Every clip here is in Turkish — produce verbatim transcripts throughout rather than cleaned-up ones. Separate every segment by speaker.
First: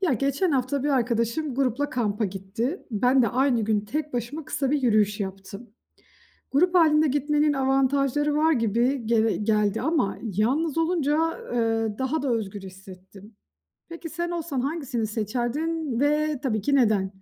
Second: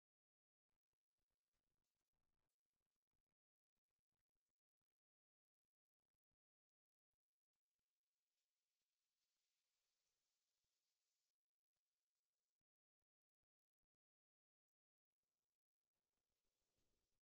Speaker 1: Ya geçen hafta bir arkadaşım grupla kampa gitti. Ben de aynı gün tek başıma kısa bir yürüyüş yaptım. Grup halinde gitmenin avantajları var gibi gele- geldi ama yalnız olunca e, daha da özgür hissettim. Peki sen olsan hangisini seçerdin ve tabii ki neden?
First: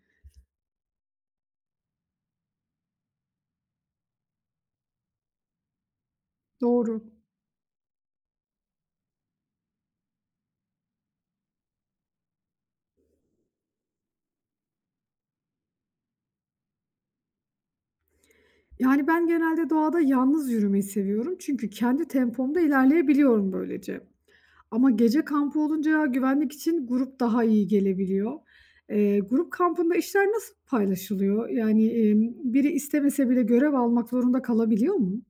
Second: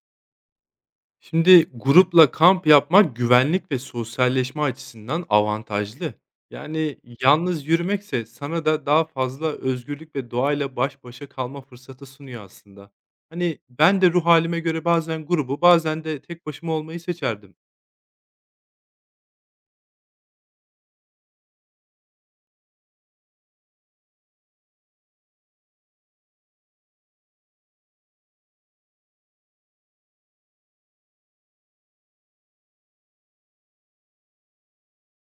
Speaker 2: Şimdi grupla kamp yapmak güvenlik ve sosyalleşme açısından avantajlı. Yani
Speaker 1: Doğru.
Speaker 2: yalnız yürümekse sana da daha fazla özgürlük ve doğayla baş başa kalma fırsatı sunuyor aslında. Hani ben de ruh halime göre bazen grubu, bazen de tek başıma olmayı seçerdim.
Speaker 1: Yani ben genelde doğada yalnız yürümeyi seviyorum çünkü kendi tempomda ilerleyebiliyorum böylece. Ama gece kampı olunca ya güvenlik için grup daha iyi gelebiliyor. Eee, grup kampında işler nasıl paylaşılıyor? Yani, emm, biri istemese bile görev almak zorunda kalabiliyor mu?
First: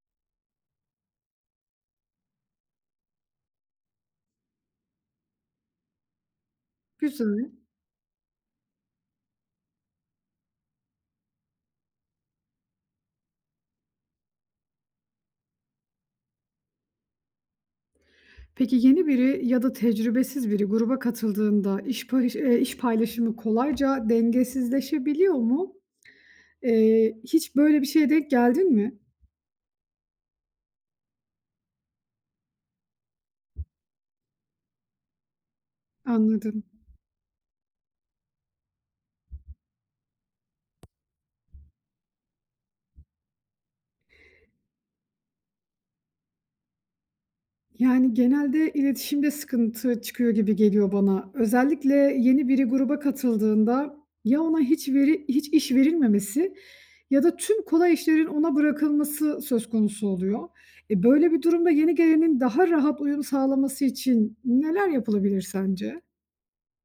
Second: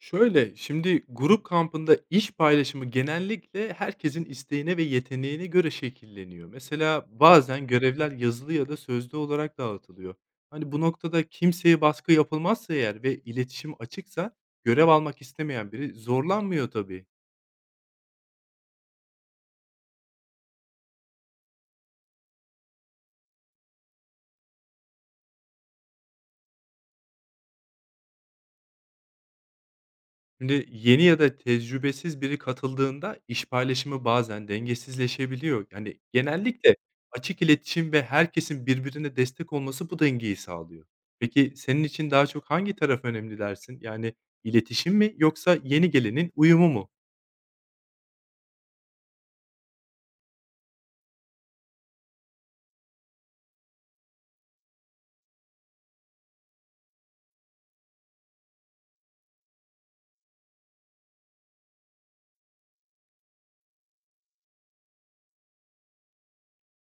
Speaker 2: Şöyle, şimdi grup kampında iş paylaşımı genellikle herkesin isteğine ve yeteneğine göre şekilleniyor. Mesela
Speaker 1: Güzel.
Speaker 2: bazen görevler yazılı ya da sözlü olarak dağıtılıyor. Hani bu noktada kimseye baskı yapılmazsa eğer ve iletişim açıksa görev almak istemeyen biri zorlanmıyor tabii.
Speaker 1: Peki yeni biri ya da tecrübesiz biri gruba katıldığında iş payış eee, iş paylaşımı kolayca dengesizleşebiliyor mu? Eee, hiç böyle bir şeye denk geldin mi?
Speaker 2: Şimdi yeni ya da tecrübesiz biri katıldığında iş paylaşımı bazen dengesizleşebiliyor. Yani
Speaker 1: Anladım.
Speaker 2: genellikle açık iletişim ve herkesin birbirine destek olması bu dengeyi sağlıyor. Peki senin için daha çok hangi taraf önemli dersin? Yani iletişim mi yoksa yeni gelenin uyumu mu?
Speaker 1: Yani, genelde iletişimde sıkıntı çıkıyor gibi geliyor bana. Özellikle yeni biri gruba katıldığında ya ona hiç veri hiç iş verilmemesi ya da tüm kolay işlerin ona bırakılması söz konusu oluyor. E, böyle bir durumda yeni gelenin daha rahat uyum sağlaması için neler yapılabilir sence?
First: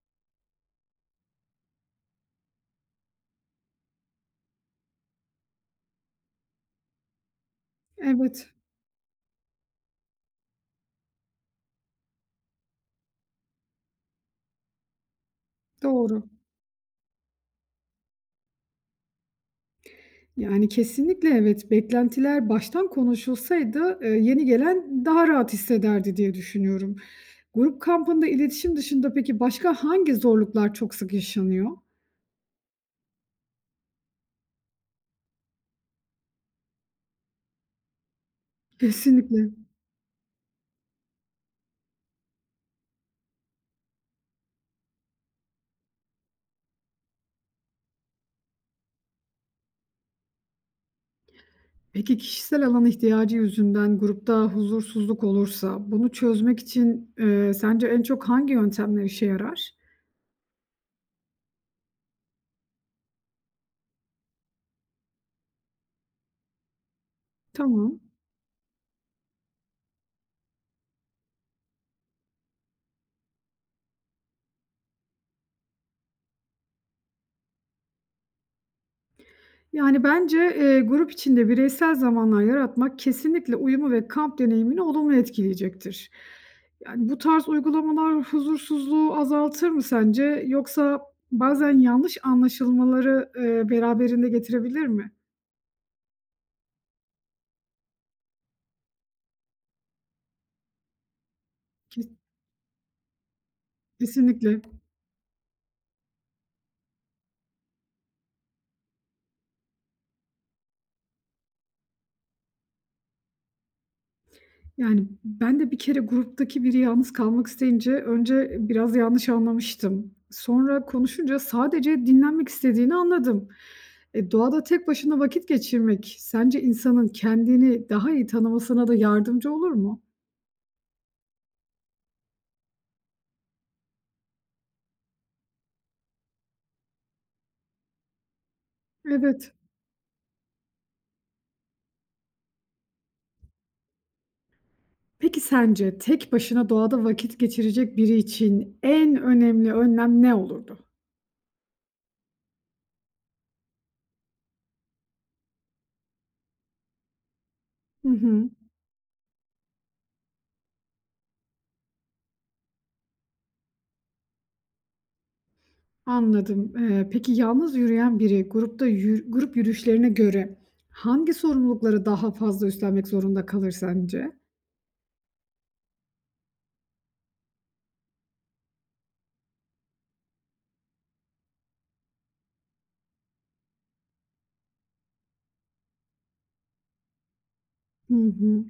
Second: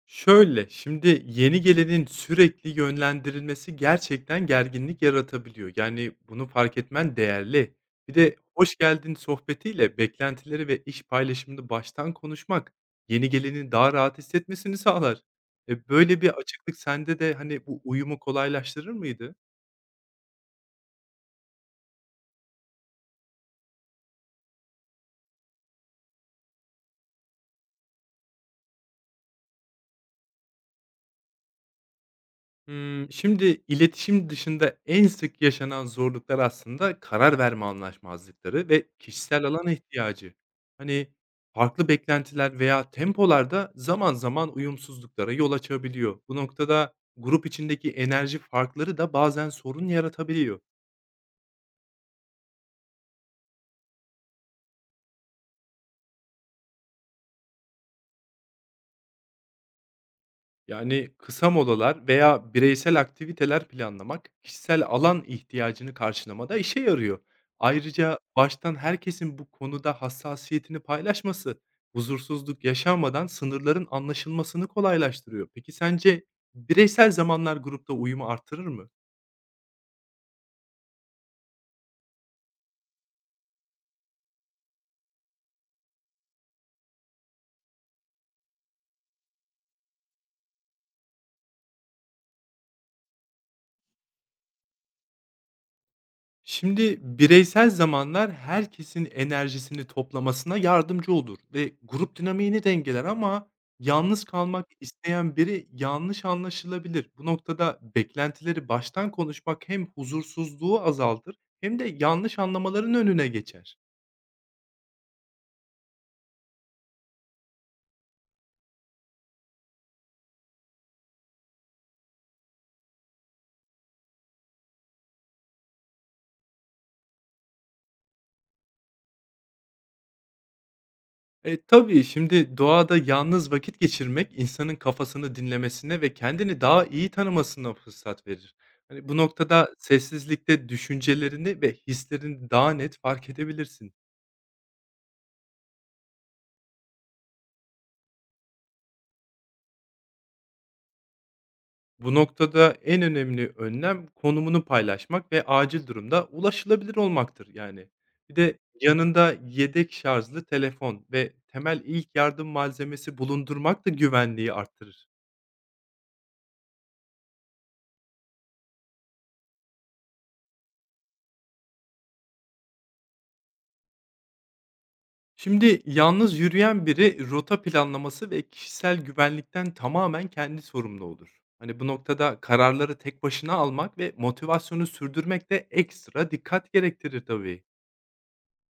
Speaker 2: Şöyle, şimdi yeni gelenin sürekli yönlendirilmesi gerçekten gerginlik yaratabiliyor. Yani bunu fark etmen değerli. Bir de
Speaker 1: Evet,
Speaker 2: hoş geldin sohbetiyle beklentileri ve iş paylaşımını baştan konuşmak yeni gelenin daha rahat hissetmesini sağlar. E, böyle
Speaker 1: doğru.
Speaker 2: bir açıklık sende de hani bu uyumu kolaylaştırır mıydı?
Speaker 1: Yani, kesinlikle evet. Beklentiler baştan konuşulsaydı, eee, yeni gelen daha rahat hissederdi diye düşünüyorum. Grup kampında iletişim dışında peki başka hangi zorluklar çok sık yaşanıyor?
Speaker 2: Hımm, şimdi iletişim dışında en sık yaşanan zorluklar aslında karar verme anlaşmazlıkları ve kişisel
Speaker 1: Kesinlikle.
Speaker 2: alan ihtiyacı. Hani, farklı beklentiler veya tempolarda zaman zaman uyumsuzluklara yol açabiliyor. Bu noktada grup içindeki enerji farkları da bazen sorun yaratabiliyor.
Speaker 1: Peki kişisel alan ihtiyacı yüzünden grupta huzursuzluk olursa bunu çözmek için, eee, sence en çok hangi yöntemler işe yarar?
Speaker 2: Yani, kısa molalar veya bireysel aktiviteler planlamak, kişisel alan ihtiyacını karşılamada işe yarıyor.
Speaker 1: Tamam.
Speaker 2: Ayrıca baştan herkesin bu konuda hassasiyetini paylaşması, huzursuzluk yaşanmadan sınırların anlaşılmasını kolaylaştırıyor. Peki sence bireysel zamanlar grupta uyumu artırır mı?
Speaker 1: Yani, bence, eee, grup içinde bireysel zamanlar yaratmak kesinlikle uyumu ve kamp deneyimini olumlu etkileyecektir. Yani, bu tarz uygulamalar huzursuzluğu azaltır mı sence yoksa bazen yanlış anlaşılmaları, eee, beraberinde getirebilir mi?
Speaker 2: Şimdi bireysel zamanlar herkesin enerjisini toplamasına yardımcı olur ve
Speaker 1: Kes
Speaker 2: grup dinamiğini dengeler ama yalnız
Speaker 1: Kesinlikle.
Speaker 2: kalmak isteyen biri yanlış anlaşılabilir. Bu noktada beklentileri baştan konuşmak hem huzursuzluğu azaltır hem de yanlış anlamaların önüne geçer.
Speaker 1: Yani, ben de bir kere gruptaki biri yalnız kalmak isteyince önce biraz yanlış anlamıştım. Sonra konuşunca sadece dinlenmek istediğini anladım. E, doğada tek başına vakit geçirmek sence insanın kendini daha iyi tanımasına da yardımcı olur mu?
Speaker 2: E, tabii şimdi doğada yalnız vakit geçirmek insanın kafasını dinlemesine ve kendini daha iyi tanımasına fırsat verir. Hani bu
Speaker 1: Evet.
Speaker 2: noktada sessizlikte düşüncelerini ve hislerini daha net fark edebilirsin.
Speaker 1: Peki sence tek başına doğada vakit geçirecek biri için en önemli önlem ne olurdu?
Speaker 2: Bu noktada en önemli önlem konumunu paylaşmak ve acil durumda ulaşılabilir olmaktır yani.
Speaker 1: Hı
Speaker 2: Bir
Speaker 1: hı.
Speaker 2: de yanında yedek şarjlı telefon ve temel ilk yardım malzemesi bulundurmak da güvenliği arttırır.
Speaker 1: Anladım. Eee, peki yalnız yürüyen biri grupta yür grup yürüyüşlerine göre hangi sorumlulukları daha fazla üstlenmek zorunda kalır sence?
Speaker 2: Şimdi yalnız yürüyen biri rota planlaması ve kişisel güvenlikten tamamen kendi sorumlu olur. Hani bu noktada kararları tek başına almak ve motivasyonu sürdürmek de ekstra dikkat gerektirir tabii.
Speaker 1: Hı hı.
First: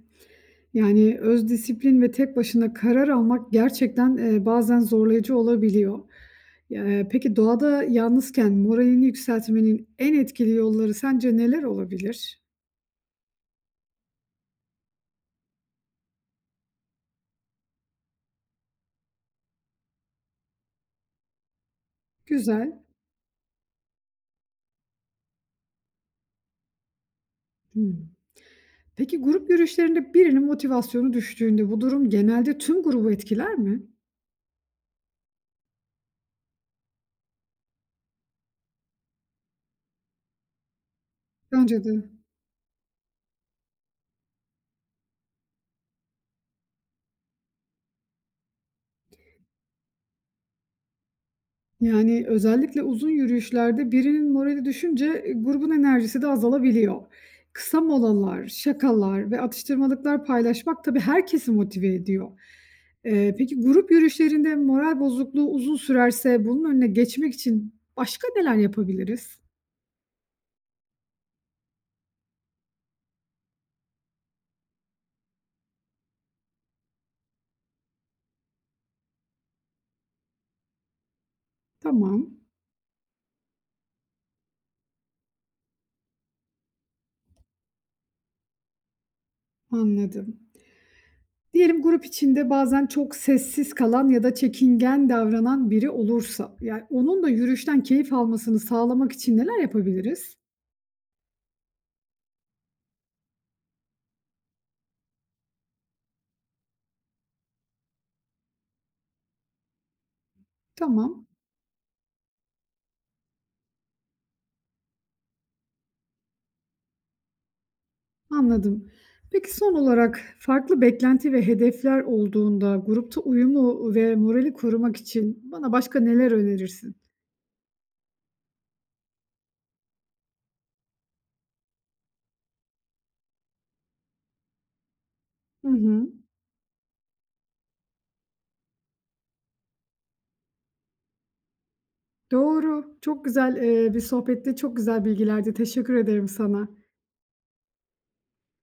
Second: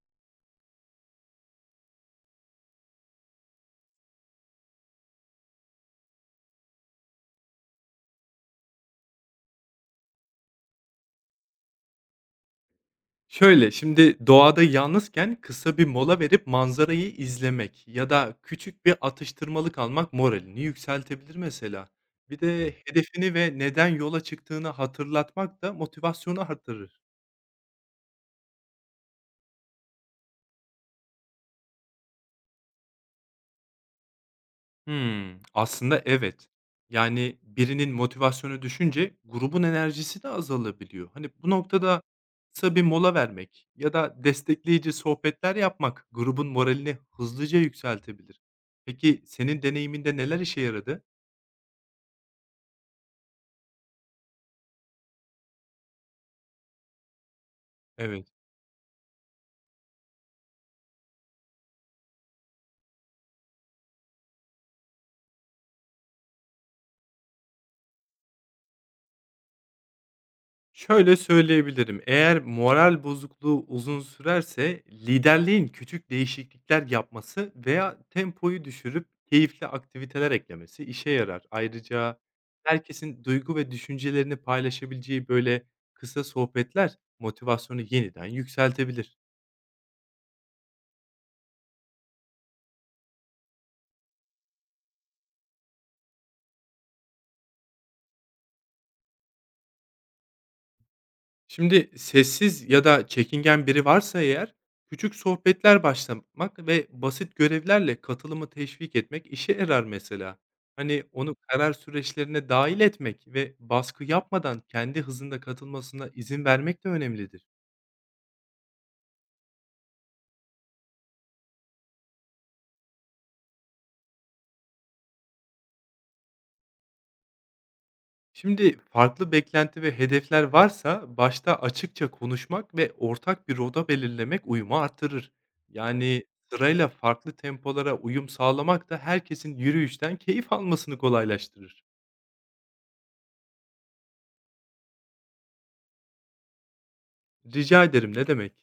Speaker 1: Yani öz disiplin ve tek başına karar almak gerçekten, eee, bazen zorlayıcı olabiliyor. Eee, peki doğada yalnızken moralini yükseltmenin en etkili yolları sence neler olabilir?
Speaker 2: Şöyle şimdi doğada yalnızken kısa bir mola verip manzarayı izlemek ya da küçük bir atıştırmalık almak moralini yükseltebilir mesela. Bir
Speaker 1: Güzel.
Speaker 2: de hedefini ve neden yola çıktığını hatırlatmak da motivasyonu artırır.
Speaker 1: Hımm. Peki grup yürüyüşlerinde birinin motivasyonu düştüğünde bu durum genelde tüm grubu etkiler mi?
Speaker 2: Hmm, aslında evet. Yani, birinin motivasyonu düşünce grubun enerjisi de azalabiliyor. Hani, bu
Speaker 1: Bence
Speaker 2: noktada
Speaker 1: de.
Speaker 2: kısa bir mola vermek ya da destekleyici sohbetler yapmak grubun moralini hızlıca yükseltebilir. Peki senin deneyiminde neler işe yaradı?
Speaker 1: Yani, özellikle uzun yürüyüşlerde birinin morali düşünce, eee, grubun enerjisi de azalabiliyor. Kısa
Speaker 2: Evet.
Speaker 1: molalar, şakalar ve atıştırmalıklar paylaşmak tabii herkesi motive ediyor. Eee, peki grup yürüyüşlerinde moral bozukluğu uzun sürerse bunun önüne geçmek için başka neler yapabiliriz?
Speaker 2: Şöyle söyleyebilirim, eğer moral bozukluğu uzun sürerse liderliğin küçük değişiklikler yapması veya tempoyu düşürüp keyifli aktiviteler eklemesi işe yarar. Ayrıca
Speaker 1: Tamam,
Speaker 2: herkesin duygu ve düşüncelerini paylaşabileceği böyle kısa sohbetler motivasyonu yeniden yükseltebilir.
Speaker 1: anladım. Diyelim grup içinde bazen çok sessiz kalan ya da çekingen davranan biri olursa, yani, onun da yürüyüşten keyif almasını sağlamak için neler yapabiliriz?
Speaker 2: Şimdi sessiz ya da çekingen biri varsa eğer, küçük sohbetler başlatmak ve basit görevlerle katılımı teşvik etmek işe yarar mesela. Hani
Speaker 1: Tamam.
Speaker 2: onu karar süreçlerine dahil etmek ve baskı yapmadan kendi hızında katılmasına izin vermek de önemlidir.
Speaker 1: Anladım. Peki son olarak farklı beklenti ve hedefler olduğunda grupta uyumu ve morali korumak için bana başka neler önerirsin?
Speaker 2: Şimdi farklı beklenti ve hedefler varsa başta açıkça konuşmak ve ortak bir roda belirlemek uyumu artırır.
Speaker 1: Hı hı.
Speaker 2: Yani sırayla farklı tempolara uyum sağlamak da herkesin yürüyüşten keyif almasını kolaylaştırır.
Speaker 1: Doğru. Çok güzel, eee, bir sohbetti. Çok güzel bilgilerdi. Teşekkür ederim sana.
Speaker 2: Rica ederim, ne demek.